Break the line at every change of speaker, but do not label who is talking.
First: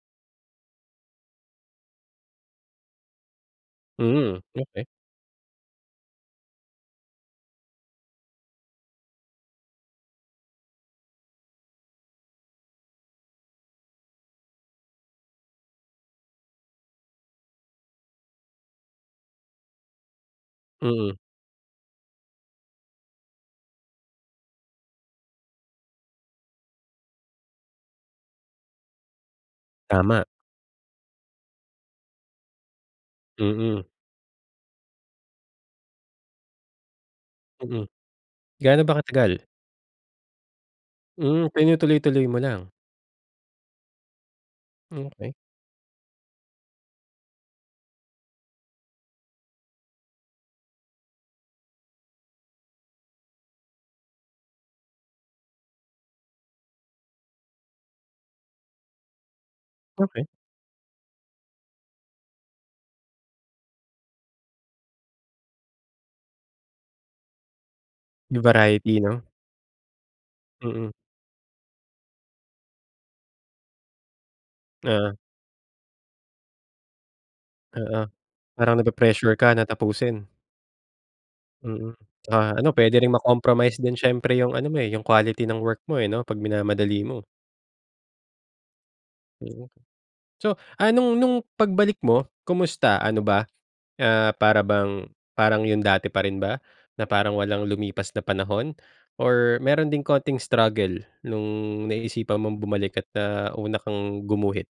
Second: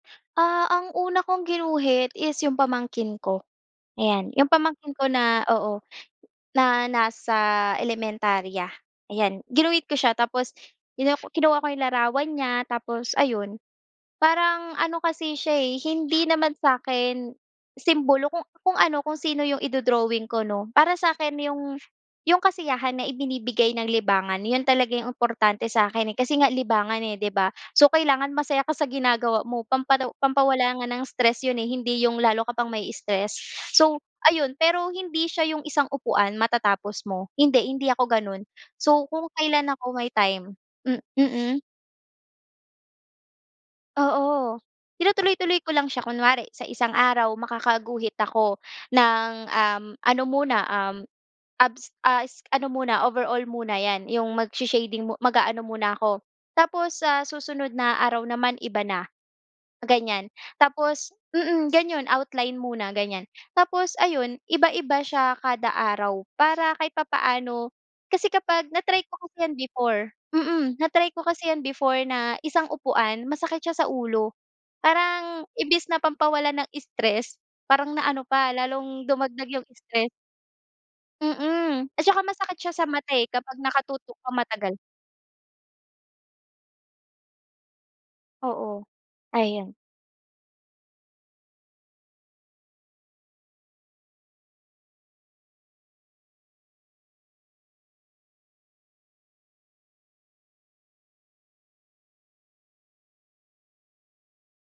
Ah, ang una kong ginuhit is yung pamangkin ko, ayan.
Hmm,
Yung
okey.
pamangkin ko na oo, na nasa elementarya, ayan. Ginuhit ko siya tapos kinu kinuha ko yung larawa n niya tapos ayun. Parang ano kasi siya, eh, hindi naman sa'kin simbolo kung kung ano, kung sino yung ido-drawing ko, 'no? Para
Mm.
sakin yung yung kasiyahan na ibinibigay ng libangan. Yun talaga yung importante sa'kin, eh. Kasi nga libangan, eh, 'di ba? So, kailangan masaya ka sa ginagawa mo pampalo
Tama.
pampawala nga ng stress yun, eh, hindi yung lalo ka pang mai-stress.
Mm.
So, ayun pero hindi siya yung isang upuan matatapos mo hindi,
Mm.
hindi ako gano'n.
Gaano ba
So, kung
katagal?
kailan ako may time m
Hmm,
mm.
tinutuloy-tuloy mo lang.
Oo,
Hmm, okey.
tinutuloy-tuloy ko lang siya kunwari sa isang araw makakaguhit ako ng, um, ano muna, um, abs a es ano muna overall muna 'yan, yung magsha-shading mu mag-aano muna ako. Tapos sa susunod na araw naman iba na, ganyan.
Okey.
Tapos mm, gano'n outline muna gan'yan. Tapos, ayun iba-iba siya kada araw para kahit papaano. Kasi
'Yong
kapag
variety,
na-try
'no?
ko kasi 'yan before, mm.
Mm.
Na-try ko kasi 'yan before na isang upuan masakit siya sa ulo.
Ah.
Parang imbes na pampawala ng stress parang
Oo,
naano pa
parang
lalong
nape-pressure
dumagdag
ka na
yung stress.
tapusin.
Mm,
Mm,
at saka
ah,
masakit
ano
siya sa
puwede ring
mata, eh, kapag
ma-compromise din
nakatutok ka
siyempre yung ano
matagal.
mo, eh, yung quality ng work mo, eh, 'no, pag minamadali mo.
Oo.
Mm.
Ayon.
So, ah, nung nung pagbalik mo kamusta ano ba, ah, para bang parang yung dati pa rin ba, na parang walang lumipas na panahon or meron ding konting struggle nung naisipan mong bumalik at, ah, una kang gumuhit?